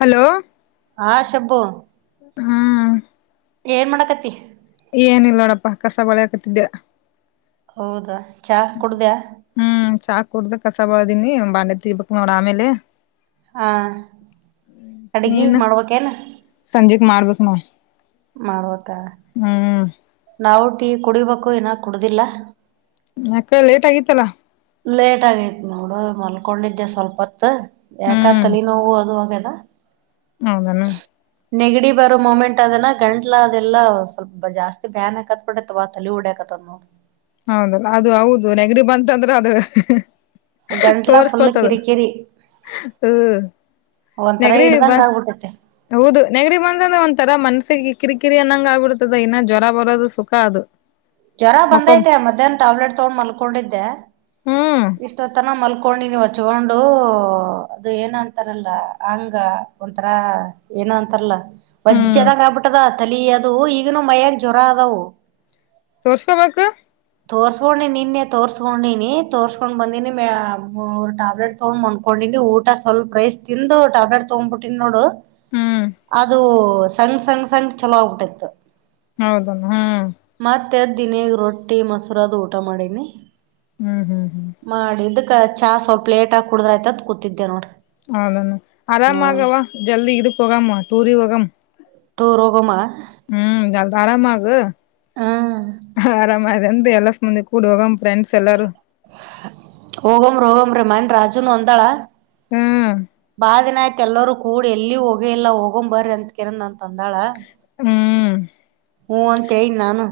Hello ಹಾ ಶಬ್ಬು ಹ್ಮ್ ಏನ್ ಮಾಡಕತಿ ಏನಿಲ್ಲ ನೋಡಪ್ಪ ಕಸ ಬಳೆಕತ್ತಿದ್ದೆ ಹೌದಾ ಚಾ ಕುಡ್ದ್ಯಾ ಹ್ಮ್ ಚಾಕ್ ಕುಡ್ದೆ ಕಸ ಬಳದಿನಿ ಬಾಂಡೆ ತಿಕಬೇಕ್ ನೋಡ ಆಮೇಲೆ ಹಾ ಅಡ್ಗಿ ನೀನ್ ಮಾಡ್ಬೇಕೇನ್ ಸಂಜಿಕ ಮಾಡಬೇಕ್ ನೋಡ್ ಮಾಡ್ಬೇಕ್ ಹ್ಮ್ ನಾವು ಟೀ ಕುಡಿಬೇಕು ಇನ್ ಕುಡದಿಲ್ಲ ಯಾಕ್ ಲೇಟ್ ಆಗಿತ್ತಲ್ಲಾ ಲೇಟ್ ಆಗೈತ್ ನೋಡು ಮಲ್ಕೊಂಡಿದ್ದೆ ಸ್ವಲ್ಪೂತು ಯಾಕ ಹ್ಮ್ ತಲಿ ನೋವು ಅದು ಆಗದ ಹೌದನು ನೆಗಡಿ ಬರೋ ಮೊಮೆಂಟ್ ಅದಲ್ಲ್ ಗಂಟ್ಲ ಅದೆಲ್ಲ ಸ್ವಲ್ ಜಾಸ್ತಿ ಬ್ಯಾನ್ ಹಾಕತ್ತ ತಲಿ ಹೊಡೆಕತಾದ ನೋಡ್ ಹೌದಲ್ಲ ಅದು ಹೌದು ನೆಗಡಿ ಬಂತಂದ್ರೆ ಅದ್ ಗಂಟ್ಲ ಫುಲ್ ತೋರ್ಸ್ಕೋತದ ಕಿರಿಕಿರಿ ಹ್ಮ ಒಂಥರ ನೆಗರಿಯ ಬಾ ಹಿಡ್ದಂಗ ಆಗ್ಬಿಟ್ಟೈತೆ ಹೌದು ನೆಗಡಿ ಬಂತ್ ಅಂದ್ರ ಒಂಥರ ಮನ್ಸಿಗೆ ಕಿರಿಕಿರಿ ಅನ್ನಂಗ್ ಆಗ್ಬಿಡ್ತದ ಇನ್ನ ಜ್ವರ ಬರೋದು ಸುಖ ಅದು. ಜ್ವರ ಮಕ್ಕೊಂ ಬಂದೈತೆ ಮಧ್ಯಾಹ್ನ ಟ್ಯಾಬ್ಲೆಟ್ ತಗೊಂಡು ಮಲ್ಕೊಂಡಿದ್ದೆ. ಹ್ಮ್ ಇಷ್ಟೊತ್ತನ ಮಲ್ಕೊಂಡೇನೀ ಹಚ್ಚೋಂಡು ಅದು ಏನ್ ಅಂತಾರಲ್ಲ ಹಂಗ ಒಂಥರಾ ಏನೋ ಅಂತರ ಲ ಹ್ಮ್ ವಜ್ಜದಂಗ ಆಗ್ಬಿಟ್ಟದ ತಲಿ ಅದು ಈಗನು ಮಯ್ಯಾಗ್ ಜ್ವರ ಅದವು. ತೋರ್ಸ್ಕ್ಯಬೇಕು. ತೋರ್ಸ್ಕೊಂಡಿ ನಿನ್ನೆ ತೋರ್ಸ್ಕೊಂಡಿನಿ ತೋರ್ಸ್ಕೊಂಡ್ ಬಂದಿನಿ ಮ್ಯಾ ಮೂರ್ ಟ್ಯಾಬ್ಲೆಟ್ ತಗೊಂಡ್ ಮಕ್ಕೊಂಡಿನಿ ಊಟ ಸ್ವಲ್ಪ ರೈಸ್ ತಿಂದು ಟ್ಯಾಬ್ಲೆಟ್ ತಗೊಂಡ್ಬಿಟ್ಟಿನಿ ನೋಡು ಹ್ಮ್ ಅದು ಸಣ್ ಸಣ್ ಸಂಗ್ ಚಲೋ ಆಗ್ಬಿಟ್ಟೈತು. ಹೌದನ್ ಹ ಮತ್ತೆದ ದಿನಿ ರೊಟ್ಟಿ ಮೊಸರ ಅದು ಊಟ ಮಾಡೇನಿ. ಹ್ಮ್ ಹ್ಮ್ ಹ್ಮ್ ಮಾಡಿದಕ್ಕ ಚಾ ಸ್ವಲ್ಪ್ ಲೇಟ್ ಆಗ್ ಕುಡುದ್ರ ಆಯ್ತತ್ ಕೂತಿದ್ದೆ ನೋಡ್ ಹೌದಾನ ಆರಾಮಾಗವಾ ಜಲ್ದಿ ಇದುಕ್ ಹೋಗಮ ಟೂರಿಗ್ ಹೋಗಾಮ. ಟೂರ್ ಹೊಗಮ. ಹ್ಮ್ ಜಲ್ದ್ ಆರಾಮಾಗು ಹ್ಮ್ ಆರಾಮ. ಮಂದಿ ಎಲ್ಲಾಸ್ ಮಂದಿ ಕೂಡ್ ಹೋಗಮ್ ಫ್ರೆಂಡ್ಸ್ ಎಲ್ಲಾರೂ ಹೊಗಮ್ ಹೋಗಮ್ರಿ ಮೊನ್ ರಾಜುನು ಅಂದಾಳ ಹ್ಮ್ ಬಾಳ ದಿನಾಯ್ತು ಎಲ್ಲರು ಕ್ ಕೂಡಿ ಎಲ್ಲಿ ಹೋಗೇ ಇಲ್ಲ ಹೋಗೊಮ್ ಬರಿ ಅಂತ ಕಿರಂದ ಅಂತ ಅಂದಾಳ. ಹ್ಮ್ ಹೂ ಅಂತ ಹೇಳಿನ್ ನಾನು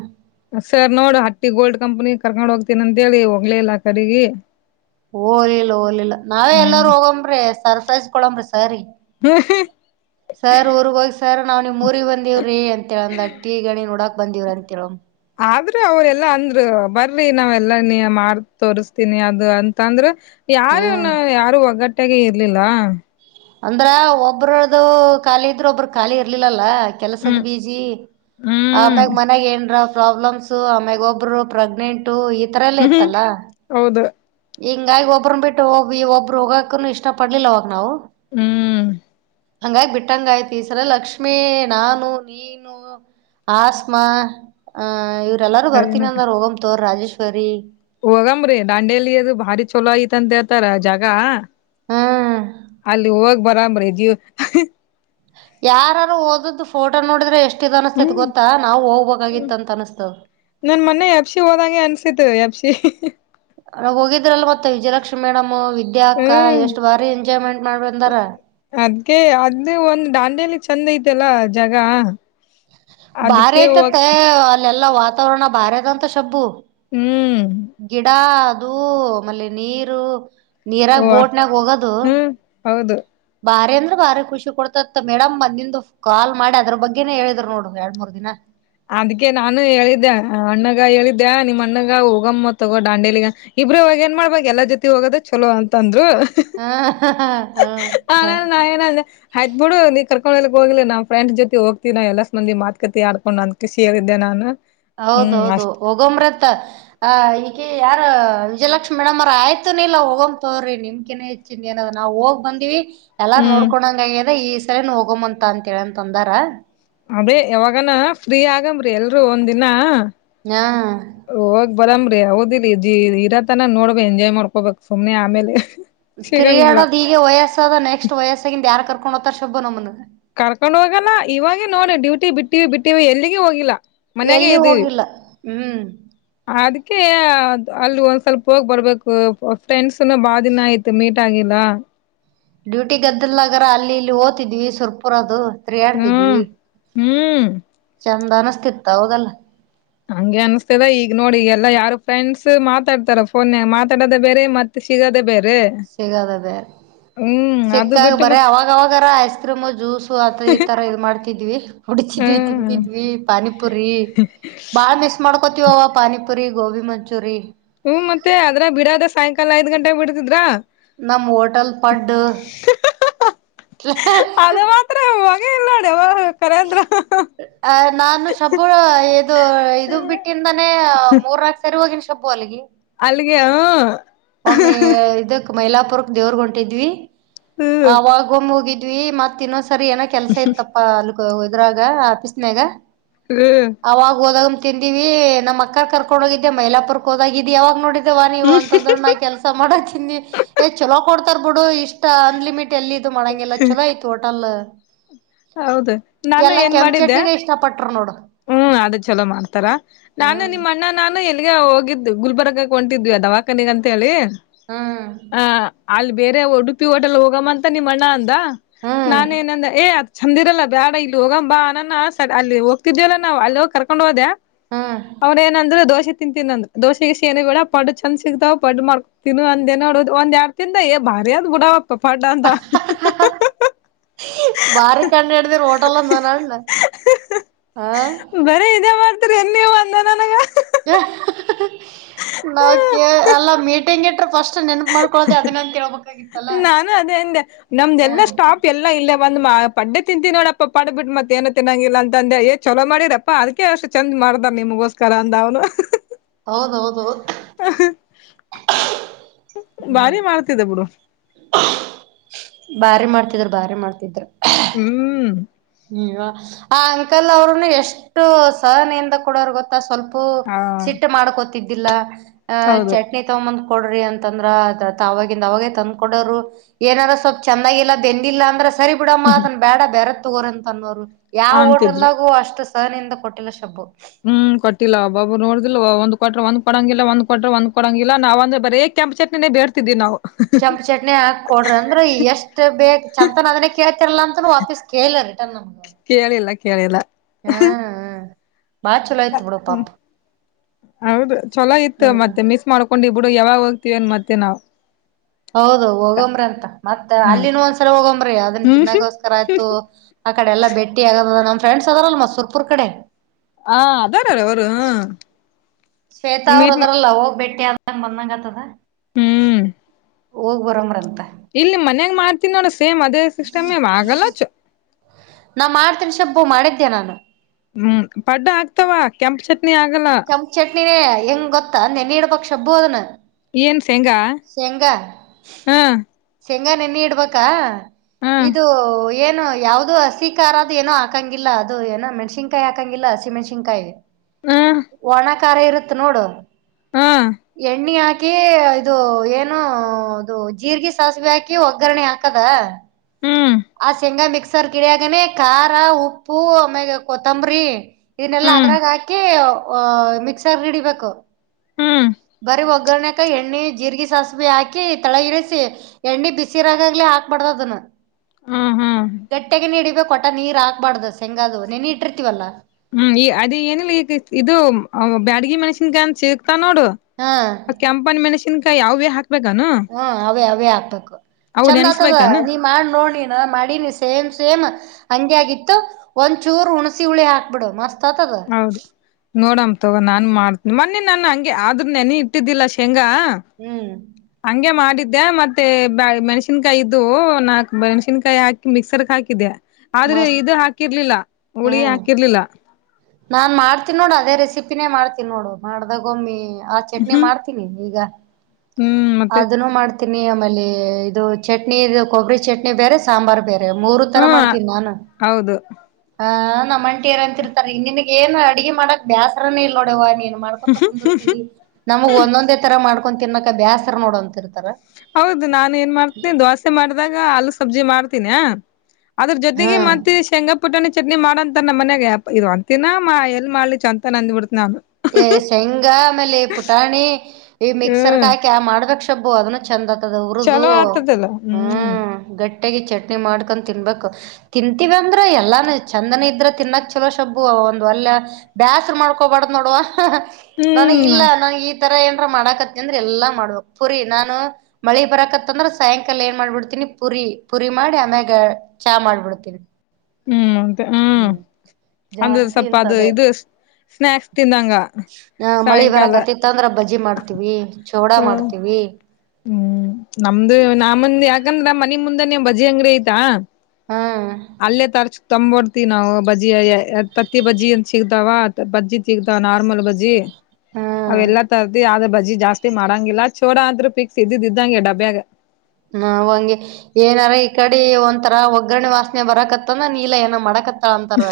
ಸರ್ ನೋಡು ಹಟ್ಟಿ ಗೋಲ್ಡ್ ಕಂಪ್ನಿ ಕರ್ಕೊಂಡ್ ಹೋಗ್ತೀನ ಅಂತೇಳಿ ಹೋಗಲೇ ಇಲ್ಲ ಕಡೆಗಿ ಓಗ್ಲಿಲ್ಲ ಓಲಿಲ್ಲ ನಾವೇ ಹ್ಮ್ ಎಲ್ಲಾರೂ ಹೋಗಂಬ್ರಿ ಸರ್ಪ್ರೈಸ್ ಕೊಡಂಬ್ರಿ ಸರ್ ಗೆ. [unintelligible] ಹ್ಮ್ [inaudible] ಸರ್ ಊರ್ಗ ಹೋಗಿ ಸರ್ ನಾವು ನಿಮ್ ಊರಿಗೆ ಬಂದಿವ್ರೀ ಅಂತೇಳಂದ ಹಟಿ ಗಣಿ ನೋಡಾಕ್ ಬಂದೀವ್ರಿ ಅಂತೇಳುಂ. ಆದ್ರೆ ಅವ್ರೆಲ್ಲಾ ಅಂದ್ರು ಬರ್ರಿ ನಾವೆಲ್ಲ ನೀ ಮ ತೋರಿಸತೀನಿ ಅದು ಅಂತ ಅಂದ್ರು. ಹಾ ಯಾರ್ ಇವ್ನು ಯಾರು ಒಗ್ಗಟ್ಟಾಗೆ ಇರ್ಲಿಲ್ಲ. ಅಂದ್ರ ಒಬ್ರದು ಖಾಲಿ ಇದ್ರೂ ಒಬ್ರುದ್ ಖಾಲಿ ಇರ್ಲಿಲ್ಲಲ್ಲ. ಕೆಲ್ಸದ ಹ್ಮ್ ಬೀಜಿ ಹ್ಮ್ ಆಮ್ಯಾಗ ಮನೆಯಾಗ ಏನ್ರ ಪ್ರಾಬ್ಲಮ್ಸ್ ಆಮ್ಯಾಗ ಒಬ್ಬರು ಪ್ರೆಗ್ನೆಂಟು ಈಥರಲ್ಲೇ ಹ್ಮ್ ಹ್ಮ್ ಇತ್ತಲ್ಲ. ಹೌದು ಹಿಂಗಾಗ್ ಒಬ್ರುನ್ ಬಿಟ್ಟು ಒಬ್ ಈ ಒಬ್ರು ಹೋಗಕನು ಇಷ್ಟ ಪಡ್ಲಿಲ್ಲ ಅವಾಗ ನಾವು ಹ್ಮ್ ಹಂಗಾಗಿ ಬಿಟ್ಟಂಗಾಯ್ತು ಈ ಸಲ ಲಕ್ಷ್ಮೀ ನಾನು ನೀನು ಆಸ್ಮಾ ಆ ಇವ್ರ ಎಲ್ಲಾರೂ ಬರ್ತೀನಿ ಅಂದರ್ ಹೋಗಮ್ ತಗೋ ರಾಜೇಶ್ವರಿ ಹೋಗಮ್ರಿ ದಾಂಡೇಲಿ ಅದು ಭಾರಿ ಚಲೋ ಐತಂತ್ ಹೇಳ್ತಾರ ಜಾಗ ಹ್ಮ್ ಅಲ್ಲಿ ಹೋಗ್ ಬರಾಮ್ರೀ ಜೀವ್ ಅಹ್ ಯಾರಾರು ಓದುದ್ದ್ ಫೋಟೋ ನೋಡಿದ್ರೆ ಎಷ್ಟಿದ್ ಅನಿಸ್ತೇತ್ ಹ್ಮ್ ಗೊತ್ತಾ ನಾವು ಹೋಗ್ಬೇಕಾಗಿತ್ ಅಂತ ಅನ್ನಿಸ್ತದ್. ನನ್ ಮೊನ್ನೆ ಎಫ್ ಸಿ ಹೋದಗೆ ಅನ್ಸಿದ್ದು ಎಫ್ ಸಿ ಹ್ ಹ್ ರಗ ಹೋಗಿದ್ರಲ್ ಮತ್ತೆ ವಿಜಯಲಕ್ಷ್ಮಿ ಮೇಡಮ್ ವಿದ್ಯಾ ಅಕ್ಕ ಹ್ಮ್ ಎಷ್ಟ್ ಬಾರಿ ಎಂಜಾಯ್ಮೆಂಟ್ ಮಾಡ್ ಬಂದಾರ. ಅದ್ಕೆ ಅಲ್ಲಿ ಒಂದ್ ದಾಂಡೇಲಿ ಚೆಂದ ಐತೆಲ್ಲ ಜಗ ಬಾರಿ ಐತತ್ತ ಅಲ್ಲೆಲ್ಲಾ ವಾತಾವರಣ ಬಾರಿ ಅದಂತ ಶಬ್ಬು ಹ್ಮ್ ಗಿಡ ಅದು ಆಮೇಲೆ ನೀರು. ನೀರಾ ಹ್ವ ಬೋಟ್ನಾಗ ಹೋಗೋದು. ಹ್ಮ್ ಹೌದು ಬಾರಿ ಅಂದ್ರೆ ಬಾರಿ ಖುಷಿ ಕೊಡ್ತತ್ ಮೇಡಮ್ ಬಂದಿದ್ರು. ಕಾಲ್ ಮಾಡಿ ಅದ್ರ ಬಗ್ಗೆನೆ ಹೇಳಿದ್ರು ನೋಡು ಎರಡ್ ಮೂರ್ ದಿನ. ಅದ್ಕ ನಾನು ಹೇಳಿದ್ದೆ ಅಣ್ಣಗ ಹೇಳಿದ್ದೆ ನಿಮ್ಮ್ ಅಣ್ಣಗ ಹೋಗಮ್ಮ ತಗೋ ದಾಂಡೇಲಿಗೆ. ಇಬ್ರೇ ಹೋಗಿ ಏನ್ ಮಾಡ್ಬೇಕು ಎಲ್ಲಾರಾ ಜೊತೆ ಹೋಗೋದ ಚಲೋ ಅಂತ ಅಂದ್ರು. ಹಾ ಹ ಹಾ ಹಾ ನಾ ಏನಂದೆ ಆಯ್ತ್ ಬಿಡು ನೀ ಕರ್ಕೊಂಡ್ಲಿಕ್ ಹೋಗಿಲ್ಲ ನಾ ಫ್ರಂಡ್ ಜೊತೆ ಹೋಗ್ತವಿ ನ ಎಲ್ಲಸ್ ಮಂದಿ ಮಾತುಕಥೆ ಆಡ್ಕೊಂಡ. ಹೇಳಿದೆ ನಾನು. ಹ್ಮ್ ಹೌದೌದು ಅಷ್ಟ ಹೋಗೊಂಬ್ರತ್ತ ಅ ಈಗ ಯಾರ ವಿಜಯಲಕ್ಷ್ಮಿ ಮೇಡಮ ಆಯ್ತುನ ಇಲ್ಲ ಹೋಗ್ ತಕೋರಿ. ಏನ ನಾವು ಹೋಗ್ ಬಂದಿವಿ. ಎಲ್ಲಾ ಹ್ಮ್ ನೋಡ್ಕೊಂಡಂಗ ಆಗ್ಯಿದೆ ಈ ಸರಿನ ಹೋಗ್ತ ಅಂತ ಹೇಳನ್ ಅಂತ ಅಂದರ. ಅದೇ ಯಾವಾಗನ ಫ್ರೀ ಆಗಮ್ರಿ ಎಲ್ರು ಒಂದ ದಿನ. ಹಾ ಹೋಗ್ ಬರಾಮ್ರಿ ಹೌದಿರಿ ಇರತನ ನೋಡ್ಬ ಎಂಜಾಯ್ ಮಾಡ್ಕೋಬೇಕಕ್ ಸುಮ್ನೆ ಆಮೇಲೆ. ಸಿಗಂಗಿಲ್ಲ ತಿರುಗಾಡೋ ಈಗ ವಯಸ್ಸದ ನೆಕ್ಸ್ಟ್ ವಯಸ್ಸಾಗಿದ ಯಾರ್ ಕರ್ಕೊಂಡ ಹೋಗ್ತಾರ ಶುಭ ನಮ್ಮನ. ಕರ್ಕೊಂಡ್ ಹೋಗಲ್ಲ ಇವಾಗೆ ನೋಡಿ ಡ್ಯೂಟಿ ಬಿಟ್ಟಿವಿ ಬಿಟ್ಟಿವಿ ಎಲ್ಲಿಗೆ ಹೋಗಿಲ್ಲ. ಮನೆಯಾಗೇ ಎಲ್ಲಿ ಇದೀವಿ. ಹೋಗಿಲ್ಲ ಹ್ಮ್ ಅದ್ಕ ಅಲ್ಲಿ ಒಂದ್ ಸ್ವಲ್ಪ ಹೋಗ್ ಬರ್ಬೇಕು ಫ್ರೆಂಡ್ಸನು ಎಲ್ಲಾ ಬಾಳ ದಿನ ಆಯ್ತ ಮೀಟ್ ಆಗಿಲ್ಲ ಡ್ಯೂಟಿಗದ್ದಲ್ಗರ ಅಲ್ಲಿ ಇಲ್ಲಿ ಹೊತಿದ್ವಿ ಸುರ್ಪುರ ಅದು. ಆಡ್ತಿದ್ವಿ ಹ್ಮ್ ಹ್ಮ್ ಚಂದ ಅನಸ್ತಿತ್ತ ಹೌದಲ್ಲ. ಹಂಗೆ ಅನ್ಸ್ತದ ಈಗ ನೋಡಿ ಎಲ್ಲಾ ಯಾರು ಫ್ರೆಂಡ್ಸ್ ಮಾತಾಡ್ತಾರ ಫೋನ್ ಮಾತಾಡೋದ ಬೇರೆ ಮತ್ತೆ. ಸಿಗದೆೇ ಬೇರೆ. ಸಿಗದೇ ಬೇರೆ. ಹ್ಮ್ ಅದು ಸಿಕ್ಕಾಗ ಬಿಟ್ಟು ಬರೀ ಅವವಾಗ ಅವಾಗಾರ ಐಸ್ ಕ್ರೀಮು ಜ್ಯೂಸು ಆ ಈಥರ ಇದು ಮಾಡ್ತಿದ್ವಿ. ಹುಡಚಿದ್ವಿ ಹ್ಮ್ ತಿಂತಿದ್ವಿ ಪಾನಿಪುರಿ ಬಾಳ ದಿವಸ ಮಿಸ್ ಮಾಡ್ಕೋತವ ಪಾನಿಪುರಿ ಗೋಬಿ ಮಂಚೂರಿ. ಹ್ಮ್ ಮತ್ತ ಅದ್ರ ಬಿಡಾದ ಸಾಯಂಕಾಲ ಐದ್ ಗಂಟೆಗೆ ಬಿಡತಿದ್ರ. ನಮ್ಮ್ ಹೋಟಲ್ ಪಡ್ಡು. [unintelligible] ಅ ನಾನು ಶಬ್ಬು ಇದು ಇದು ಬಿಟ್ಟಿಂದಾನೇ ಮೂರಕ್ಷ. ಹೋಗಿನಿ ಶಾಬ್ಬು ಅಲ್ಲಿ. ಅಲ್ಲಿಗ್ಯ ಹು. ಒಮ್ಮೆ ಇದಕ್ ಮೈಲಾಪುರಕ್ ದೇವ್ರ ಹೊಂಟಿದ್ವಿ ಹ್ಮ್ ಆವಾಗ ಒಮ್ಮೆ ಹೋಗಿದ್ವಿ ಮತ್ತ. ಮತ್ತೆ ಇನ್ನೊಂದು ಸರಿ ಏನೋ ಕೆಲ್ಸ ಇತ್ತಪ್ಪಾ ಅಲ್ ಇದ್ರಾಗ ಆಫೀಸ್ನಾಗ. ಹ್ಮ ಅವಾಗ ಹೋದಾಗ ತಿಂದಿವವಿ ನಮ್ಮ ಅಕ್ಕ ಕರ್ಕೊಂಡು ಹೋಗಿದ್ದ ಮಹಿಳಾ ಪುರಕ್ಕೆ ಹೋದಾಗಿದ್ದ್ ಯಾವಾಗ ನೋಡಿದ್ದೇವ ನೀವು ಅಂತ. ಕೆಲಸ ಮಾಡ ತಿನ್ನಿ ಚಲೋ ಕೊಡ್ತಾರ ಬಿಡು ಇಷ್ಟ ಅನ್ಲಿಮಿಟ್ ಎಲ್ಲಿ ಇದು ಮಾಡಗೆಲ್ಲ ಚಲೋ. ಟೋಟಲ್ ಹೌದು ನಾನು ಎಲ್ಲ ಏನ್ ಕೆಂಪು ಮಾಡಿದ್ದೆ ಚಟ್ನಿನಿನೇ ಇಷ್ಟ ಪಟ್ರು ನೋಡು. ಹ್ಮ್ ಅದ ಚಲೋ ಮಾಡ್ತಾರಾ ನಾನು ಹ್ಮ್ ನಿಮ್ಮ ಅಣ್ಣ ನಾನು ಎಲ್ಲಿಗೆ ಹೋಗಿದ್ದು ಗುಲ್ಬರ್ಗಕ್ಕೆ ಹೊಂಟಿದ್ವಿ ದವಾಖಾನಿಗ ಅಂತ ಹೇಳಿ. ಹ್ಮ ಹ ಅಲ್ಲಿ ಬೇರೆ ಉಡುಪಿ ಹೋಟೆಲ್ ಹೋಗಮ್ಮ ಅಂತ ನಿಮ್ಮ ಅಣ್ಣ ಅಂದ ಹ್ಮ್ ನಾನ ಏನಂದ ಏ ಚಂದಿರಲ್ಲ ಬೇಡ ಇಲ್ಲಿ ಹೋಗ ಬಾ ಅನಾನ ಸ ಅಲ್ಲಿ ಹೋಗ್ತಿದ್ಯಲ್ಲ ನಾವು ಅಲ್ಲೋಗಿ ಕರ್ಕೊಂಡ್ ಹೋದ್ಯ ಹಾ ಅವನ ಏನಂದ್ರ ದೋಸೆ ತಿಂತೀನ್ಂದ್ರ ದೋಸೆೆಗೆ ಸ ಏನಿ ಕೂಡ ಪಡ್ಡಚಂದ ಸಿಗ್ತಾವ್ ಪಡ್ಡ ಮಾಡಕ ತಿನ್ನು ಅಂದೇ ನೋಡ ಒಂದ್ ಎರಡ ತತಿಂದ ಭಾರಿ ಅದ್ ಬಿಡವ [unintelligible] [unintelligible] ಬಾರಿ ಕಂಡ ಹಿಡ್ದಿರ ಹೋಟಲ್ ಮನಗಂಡ [inaudible] ಹಾ ಬರೀ ಇದೇ ಮಾಡ್ತೀರಿನ ನೀವು ಅಂದ ನನಗ. [unintelligible] ನಾಕ ಅಲ್ಲ ಮೀಟಿಂಗ್ ಇಟ್ರ ಫಸ್ಟ್ ನೆನಪ ಮಾಡ್ [unintelligible] ನಾನು ಅದೆ ಅಂದೇ ಹಾ ನಮ್ದಲ್ಲ ಸ್ಟಾಪ್ ಎಲ್ಲ ಇಲ್ಲೇ ಬಂದ್ ಮಾ ಪಡ್ಡೆ ತಿಂತೀ ನೋಡಪ್ಪ ಪಡ್ ಬಿಟ್ಟ ಮತ್ತ ಏನ್ ತಿನ್ನಂಗಿಲ್ಲ ಅಂದೆ ಏ ಚಲೋ ಮಾಡಿರಪ್ಪ ಅಪ್ಪಾ ಅದಕೆ ಅಷ್ಟ ಚಂದ ಮಾಡ್ದಾರ್ ನಿಮಗೋಸ್ಕರ ಅಂದ ಅವನು.. ಹೌದೌ ಹೌದ [unintelligible] ಬಾರಿ ಮಾಡ್ತಿದ್ದ ಬಿಡು [unintelligible] ಬಾರಿ ಮಾಡ್ತಿದ್ರ ಬಾರಿ ಮಾಡ್ತಿದ್ರ.. ಹ್ಮ್ ಹ್ಮ್ ಆ ಅಂಕಲ್ ಅವರುನು ಎಷ್ಟು ಸಹನೆಯಿಂದ ಕೂಡೋರು ಗೊತ್ತ ಒಟ್ಟ ಸ್ವಲ್ಪು ಹ ಸಿಟ್ಟು ಮಾಡ್ಕೋತಿದ್ದಿಲ್ಲ ಅ ಹೌದು ಚಟ್ನಿ ತಂಬಂದ ಕೊಡ್ರಿ ಅಂತಂದ್ರ ತಾವಗೆ ಅವಾಗಿಂದ ಅವಾಗೇ ತಂದ್ಕ ಕೊಡೋರು. ಏನರ ಸ್ವಲ್ಪ ಚಂದಾಗಿಲ್ಲ ಬೆಂದಿಲ್ಲ ಅಂದ್ರ ಸರಿ ಬಿಡಮ್ಮ ಅದನ್ನ ಬೇಡ ಬೆರ ತಗೋರ್ ಅಂತ ಅನ್ನೋರು ಯಾವ ಅಂತಿದ್ರು ಹೋಟೆಲಾಗು ಅಷ್ಟ ಸಹನಿಂದ ಕೊಟ್ಟಿಲ್ಲ ಶಬ್ಬು ಹ್ಮ್ ಕೊಟ್ಟಿಲ್ಲ ಒಬ್ಬಬ್ಬಾರ್ ನೋಡಿದಿಲ್ಲ ಒಂದ ಕೊಟ್ಟರ್ ಒಂದ್ ಕೊಡಂಗಿಲ್ಲ ಒಂದ ಕೊಟ್ಟರ ಒಂದ್ ಕೊಡಂಗಿಲ್ಲ ನಾವ್ದ್ರ ಬರೇ ಕೆಂಪ ಚಟ್ನಿನೇ ಬೇರ್ತಿದ್ದವಿ ನಾವು ಕೆಂಪು ಚಟ್ನಿ ಹಾಕ್ ಕೊಡ್ರಿ ಅಂದ್ರೆ ಎಷ್ಟು ಬೇಕ್ ಚಂತನ್ ಅದನ್ನೇ ಕೇಳ್ತಿರ್ಲ್ಲ ಅಂತೂ ವಾಪೀಸ್ ಕೇಳಿ ರಿಟರ್ನ್ ಹೌದಾ ಕೇಳಿಲ್ಲ ಕೇಳಿಲ್ಲ ಹಾ ಹ ಅದಕ್ಕ್ ಹ್ಮ್ [inaudible] ಹೌದು ಚಲೋ ಇತ್ತು ಹ್ಮ್ ಮತ್ತ ಮಿ ಮಾಡ್ಕೊಂಡಿ ಬಿಡು ಯಾವಾಗ ಹೋಗತೀವಿ ಅನ್ ಮತ್ತೆ ನಾವು ಹೌದು ಹೋಗಂಬ್ರಿ ಅಂತ ಮತ್ತೆ ಹ್ಮ್ ಅಲ್ಲಿನ್ ಒಂದ್ಸಲ ಹೋಗಂಬ್ರಿ ಅದನ್ ಹ್ಮ್ ತಿನ್ನಾಗೋಸ್ಕರ ಆಯ್ತು ಆ ಕಡೆ ಎಲ್ಲ ಭೇಟ್ಟಿ ಆಗದ ನಮ್ಮ ಫ್ರೆಂಡ್ಸ್ ಅದಾರಲ್ ಮತ್ ಸುರ್ಪುರ್ ಕಡೆ ಹ ಅದಾರಾರ ಅವರು ಶ್ವೇತ ಅವರು ಅದ್ರಲ್ಲ ಹೋಗ್ಬ ಬೆಟ್ಟಿ ಅ [unintelligible] ಬಂದಂಗ ಆತ್ತದ ಹ್ಮ್ [inaudible] ಹೋಗ್ ಬರಮ್ರಂತ ಇಲ್ಲಿ ಮನ್ಯಾಗ್ ಮಾಡ್ತನಿ ನೋಡ ಸೇಮ್ ಅದೆ [unintelligible] ನಾ ಮಾಡ್ತೀನಿ ಶಬ್ಬು ಮಾಡಿದ್ದೇ ನಾನು ಹ್ಮ್ ಪಡ್ಡ ಆಗ್ತಾವ ಕೆಂಪು ಚಟ್ನಿ ಆಗಲ್ಲ ಕೆಂಪು ಚಟ್ನಿನೇ ಹೆಂಗ್ ಗೊತ್ತಾ ನೆನಿ ಇಡ್ಬೇಕ್ ಶಬ್ಬು ಅದನ ಏನ್ ಶೇಂಗಾ ಶೇಂಗಾ ಹಾ [inaudible] ಶೇಂಗಾ ನೆನಿ ಇಡ್ಬೇಕಾ ಹಾ [inaudible] ಇದು ಏನು ಯಾವ್ದೂ ಅ ಪ್ರತಿಕಾರದ ಏನೋ ಹಾಂಗಿಲ್ಲ ಅದು ಏನೋ ಮೆಣ್ಸಿನ್ಕಾಯಿ ಹಾಂಗಿಲ್ಲ ಹಸಿ ಮೆಣ್ಸಿನ್ಕಾಯಿ ಹಾ [inaudible] ಒಣ ಖಾರ ಇರುತ್ತ ನೋಡು ಹಾ [inaudible] ಎಣ್ಣೆ ಹಾಕಿ ಇದು ಏನು ಅದು ಜೀರ್ರಿಗೆ ಸಾಸಿವೆ ಹಾಕಿ ಒಗ್ಗರಣೆ ಹಾಕದ. ಹ್ಮ್ [inaudible] ಆ ಶೆಂಗಾ ಮಿಕ್ಸ [unintelligible] ಖಾರ ಉಪ್ಪು ಆಮ್ಯಾಗ ಕೊತ್ತಂಬರಿ. ಇದನ್ನೆಲ್ಲಾ ಹ್ಮ್ ಅದ್ರಾಗ ಹಾಕಿ ಮಿಕ್ಸರ್ ಹಿಡಿಬೇಕು. ಹ್ಮ್ ಬರಿ ಒಗ್ಗರಣೆ ಕ ಎಣ್ಣಿ ಜೀರಿಗೆ ಸಾಸಿವಿ ಹಾಕಿ ತೆಳಗ ಇಳಿಸಿ ಎಣ್ಣಿ ಬಿಸಿ ಇರಾಗಾಗ್ಲೆ ಹಾಕ್ಬಾರ್ದ ಅದನ್ನ. ಹ್ಮ್ ಹ್ಮ್ ಗಟ್ಟೆಗನ ಹಿಡಿಬೇಕು ಒಟ್ಟ ನೀರ್ ಹಾಕ್ಬಾಡ್ದು ಶೆೇಂಗದು ನೆನಿ ಇಟ್ಟಿರ್ತೀವಲ್ಲ. ಹ್ಮ್ ಅದ ಏನಿಲ್ಲ ಇದು ಬ್ಯಾಡ್ಗಿ ಮಣಸಿನ್ಕಾಯಿ ಅಂತ ಸಿಗ್ತಾವ ನೋಡು. ಹಾಂ ಕೆಂಪನ ಮೆಣಸಿನ್ಕಾಯಿ ಯಾವವೆ ಹಾಕ್ಬೇಕನು. ಹ್ಮ ಅವೇ ಅವೇ ಹಾಕ್ಬೇಕು ಚಂದ್ ಆತದ ನೆನ್ಸ್ಬೇಕಾನು ನೀ ಮಾಡ್ ನೋಡ್ನೀನ ಮಾಡಿನಿ ಸೇಮ್ ಸೇಮ್. ಹಂಗೆ ಆಗಿತ್ತು ಒಂದ್ ಚೂರ್ ಹುಣಸಿ ಹುಳಿ ಹಾಕ್ಬಿಡು ಮಸ್ತ್ ಆತದ. ಹೌದು ನೋಡಮ್ ತೊಗೋ ನಾನ್ ಮಾಡ್ತೀನಿ ಮೊನ್ನೆ ನಾನು ಹಂಗೆ ಆದ್ರೂ ನೆನಿ ಇಟ್ಟಿದ್ದಿಲ್ಲ ಶೇಂಗಾ. ಹ್ಮ್ ಹಂಗೆ ಮಾಡಿದ್ದೆ ಮತ್ತೆ ಮೆಣ್ಸಿನ್ಕಾಯಿ ಇದ್ದುವು ನಾಕ್ ಮೆಣ್ಸಿನ್ಕಾಯಿ ಹಾ ಮಿಕ್ಸರ್ ಕ ಹಾಕಿದ್ದೆ ಆದ್ರೆ ಮಸ್ತ್ ಇದು ಹಾಕಿರ್ಲಿಲ್ಲ ಹುಳಿ ಹ್ಮ್ ಹಾಕಿರ್ಲಿಲ್ಲ. ನಾನ್ ಮಾಡ್ತೀನಿ ನೋಡು ಅದೇ ರೆಸಿಪಿನೇ ಮಾಡ್ತೀನಿ ನೋಡು ಮಾಡ್ದಾಗ ಒಮ್ಮಿ ಆ ಚಟ್ನಿ ಹ್ಮ್ ಮಾಡ್ತಿ [unintelligible] ಈಗ ಹ್ಮ್ ಮತ್ತೆ ಅದನ್ನು ಮಾಡ್ತ [unintelligible] ತಿನಿ ಆಮೇಲೆ ಇದು ಚಟ್ನಿ ಇದು ಕೊಬ್ಬರಿ ಚಟ್ನಿ [unintelligible] ಬೇರೆ ಸಾಂಬಾರ್ ಬೇರೆ ಮೂರು ತರ ಹ್ಮ ಮಾಡ್ತೀನಿ ನಾನು ಹೌದು ಹಾ ನಮ್ಮಂಟಿರಂತಿರ [unintelligible] ನಿನಗೇನ ಅಡ್ಗಿ ಮಾಡಕ್ ಬ್ಯಾಸ್ರನೇ ಇಲ್ ನೋಡೆವ್ವ ನೀನ್ ಮಾಡ್ಕೊತ ಕುಂದರ್ತೀದಿ. ನಮಗ್ ಒಂದೊಂದೇ ತರ ಮಾಡ್ಕೊಂಡ ತಿನ್ನಕ ಬ್ಯಾಸ್ರ ನೋಡಂತಿರ್ತಾರ. ಹೌದು ನಾನೆನ್ ಮಾಡ್ತೀನಿ ದೋಸೆ ಮಾಡ್ದಾಗ ಆಲೂ ಸಬ್ಜಿ ಮಾಡ್ತೀನಿಯ. ಅದ್ರ ಹಾ. ಜೊತಿಗೆ ಮತ್ತ ಶೇಂಗ ಪುಟಾಣಿ ಚಟ್ನಿ ಮಾಡ ಅಂತನ್ ನಮ್ಮ ಮನ್ಯಾಗ ಇದು ಒಂತಿನ್ನ ಎಲ್ ಮಾಡ್ಲಿ ಚೆಂತನ ಅಂದ್ಬಿಡ್ತಿನಾನು. ಏ ಶೇಂಗಾ ಆಮೇಲೆ ಪುಟಾಣಿ ಈ ಮಿಕ್ಸರ್ಕ ಹ್ಮ್ ಹಾಕಿ ಆ ಮಾಡ್ಬೇಕ ಶಬ್ಬು ಅದನು ಚೆಂದ [unintelligible] ಹುರುದು ಚಲೋ ಆಗ್ತದಲ್ಲ ಹ್ಮ್ ಹ್ಮ ಗಟ್ಟ್ಯಾಗಿ ಚಟ್ನಿ ಮಾಡ್ಕೊಂಡು ತಿನ್ಬೇಕು. ತಿಂತೀವಿ ಅಂದ್ರ ಎಲ್ಲಾನ ಚಂದನ ಇದ್ರೆ ತಿನ್ನಕ್ ಚಲೋ ಶಬ್ಬು ಒಂದು ವಲ್ಯ ಬ್ಯಾಸರ ಮಾಡ್ಕೊಬಾಡ್ದ ನೋಡವ ಹ್ಹಹ ನನಗ ಹ್ಮ್ ಇಲ್ಲ ನನಗ ಈ ತರ ಏನ್ರ ಮಾಡಕತ್ನೆಂದ್ರ ಎಲ್ಲಾ ಮಾಡ್ಬೇಕ್ ಪುರಿ ನಾನು. ಮಳಿ ಬರಕತ್ತಂದ್ರ ಸಾಯಂಕಾಲ ಏನ್ ಮಾಡ್ಬಿಡ್ತೀನಿ ಪುರಿ ಪುರಿ ಮಾಡಿ ಆಮ್ಯಾಗ. ಚಾ ಮಾಡ್ಬಿಡ್ತೀನಿ. ಹ್ಮ್ [unintelligible] ಹ್ಮ್ ಅಂದ ಜಾಸ್ತಿ ಸಪ್ಪ ಅದು ಇಂತದೇ ಇದು ಸ್ನ್ಯಾಕ್ಸ್ ತಿಂದಂಗ ಸಾಯಂಕಾಲ. [unintelligible] ತ್ತಂದ್ರ ಬಜಿ ಮಾಡ್ತೀವಿ ಚೌಡ ಹ್ಮ್ ಮಾಡ್ತೀವಿ. ಹ್ಮ್ ನಮ್ದ ನಮ್ಮಂದ್ ಯಾಕಂದ್ರ ಮನಿ ಮುಂದ ನಿಮ್ ಬಜಿ ಅಂಗಡಿ ಐತಾ. ಹ್ಮ ಅಲ್ಲೇ ತರ್ಚ್ ತಂಬೋರ್ತಿ ನಾವು ಬಜಿ ತತ್ತಿ ಬಜಿ ಅಂತ ಸಿಗ್ದಾವ ಬಜ್ಜಿ ಸಿಗತಾವ್ ನಾರ್ಮಲ್ ಬಜಿ. ಹ್ಮ್ ಅವೆಲ್ಲಾ ತರತಿ ಆದ್ರ ಬಜಿ ಜಾಸ್ತಿ ಮಾಡಂಗಿಲ್ಲ ಚೋಡ ಅಂತ್ರೂ ಫಿಕ್ಸ್ ಇದ್ದಿದ್ದಿದ್ದಂಗೆ ಡಬ್ಬ್ಯಾಗ. ನಾವು ಹಂಗೆ ಏನಾರ ಈ ಕಡೆ ಒಂತರ ಒಗ್ಗರಣೆ ವಾಸನೆ ಬರಕತ್ತಂದ್ರ ನೀ ಇಲ ಏನ ಮಾಡಕತ್ತಿ [unintelligible] ಅಂತಾರ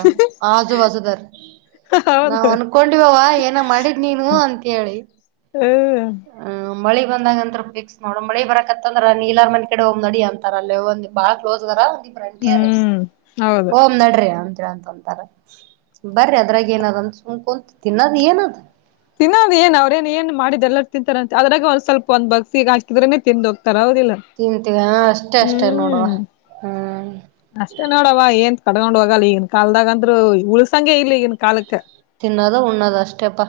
ಆಜು ಬಾಜುದರ್. ನಾವ್ ಹೌದು ಅನ್ಕೊಂಡಿವವ ಏನ ಮಾಡಿದ್ ನೀನು ಅಂತ ಹೇಳಿ. ಹ್ಮ ಅಂ ಮಳಿ ಬಂದಾಗ ಅಂತ್ರೂ ಫಿಕ್ಸ್ ನೋಡು ಮಳಿ ಬರಕತ್ತಂದ್ರ ನೀಲರ್ ಮನಿ ಕಡೆ ಹೋಗಮ್ ನಡಿ ಅಂತಾರ ಅಲ್ಲೆ ಒಂದು ಬಾಳ ಕ್ಲೋಸ್ ಅದಾರ. ಇಬ್ಬರ ಅಂಟಿಯರು ಹ್ಮ್ ಹೌದು ಹೋಮ್ ನಡ್ರಿ ಅಂತ ಹೇಳ ಅಂತ ಅಂದ. ಬರಿ ಅದ್ರಾಗ ಏನ್ ಅದ ಸುಮ್ಕೊಂತ ತಿನ್ನೋದ ಏನ ಆದ. ತಿನ್ನೋದ ಏನ್ ಅವ್ರೇ ಏನ್ ಏನ್ ಮಾಡಿದ್ದ ಎಲ್ಲ ತಿಂತಾರ ಅಂತಿ ಅದ್ರಾಗ ಒಂದ ಸ್ವಲ್ಪ ಒಂದ್ ಬಗ್ಸಿಗ್ ಹಾಕಿದ್ರೆೇನೆ ತಿಂದು ಹೋಗ್ತಾರ ಹೌದಿಲ್ಲ. ತಿಂತೀವ್ಯಾ ಅಷ್ಟೇ ಅಷ್ಟೇ ನೋಡವ. ಹ್ಮ್ ಅಷ್ಟೇ ನೋಡವ ಏನ್ ಕಟ್ಕೊಂಡ್ ಹೋಗಲ್ಲ ಈಗಿನ್ ಕಾಲದಾಗ ಅಂತ್ರು ಉಳಸಂಗೆ ಇಲ್ಲ ಈಗಿನ ಕಾಲಕ್ಕ. ತಿನ್ನೋದು ಉಣ್ಣದ ಅಷ್- ಷ್ಟಪ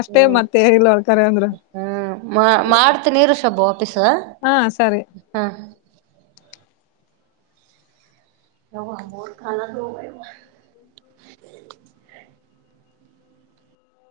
ಅಷ್ಟೇ ಮತ್ತೆ ಇಲ್ಲೋಳ್ಕರೆ ಅಂದ್ರ ಹ್ಮ ಹ್ಮ್ ಮಾಡ್ತೀನಿ ಇರು ಶಬ್ಬು ವಾಪೀಸ್. ಹಾ ಸರಿ. ಹಾ. [inaudible]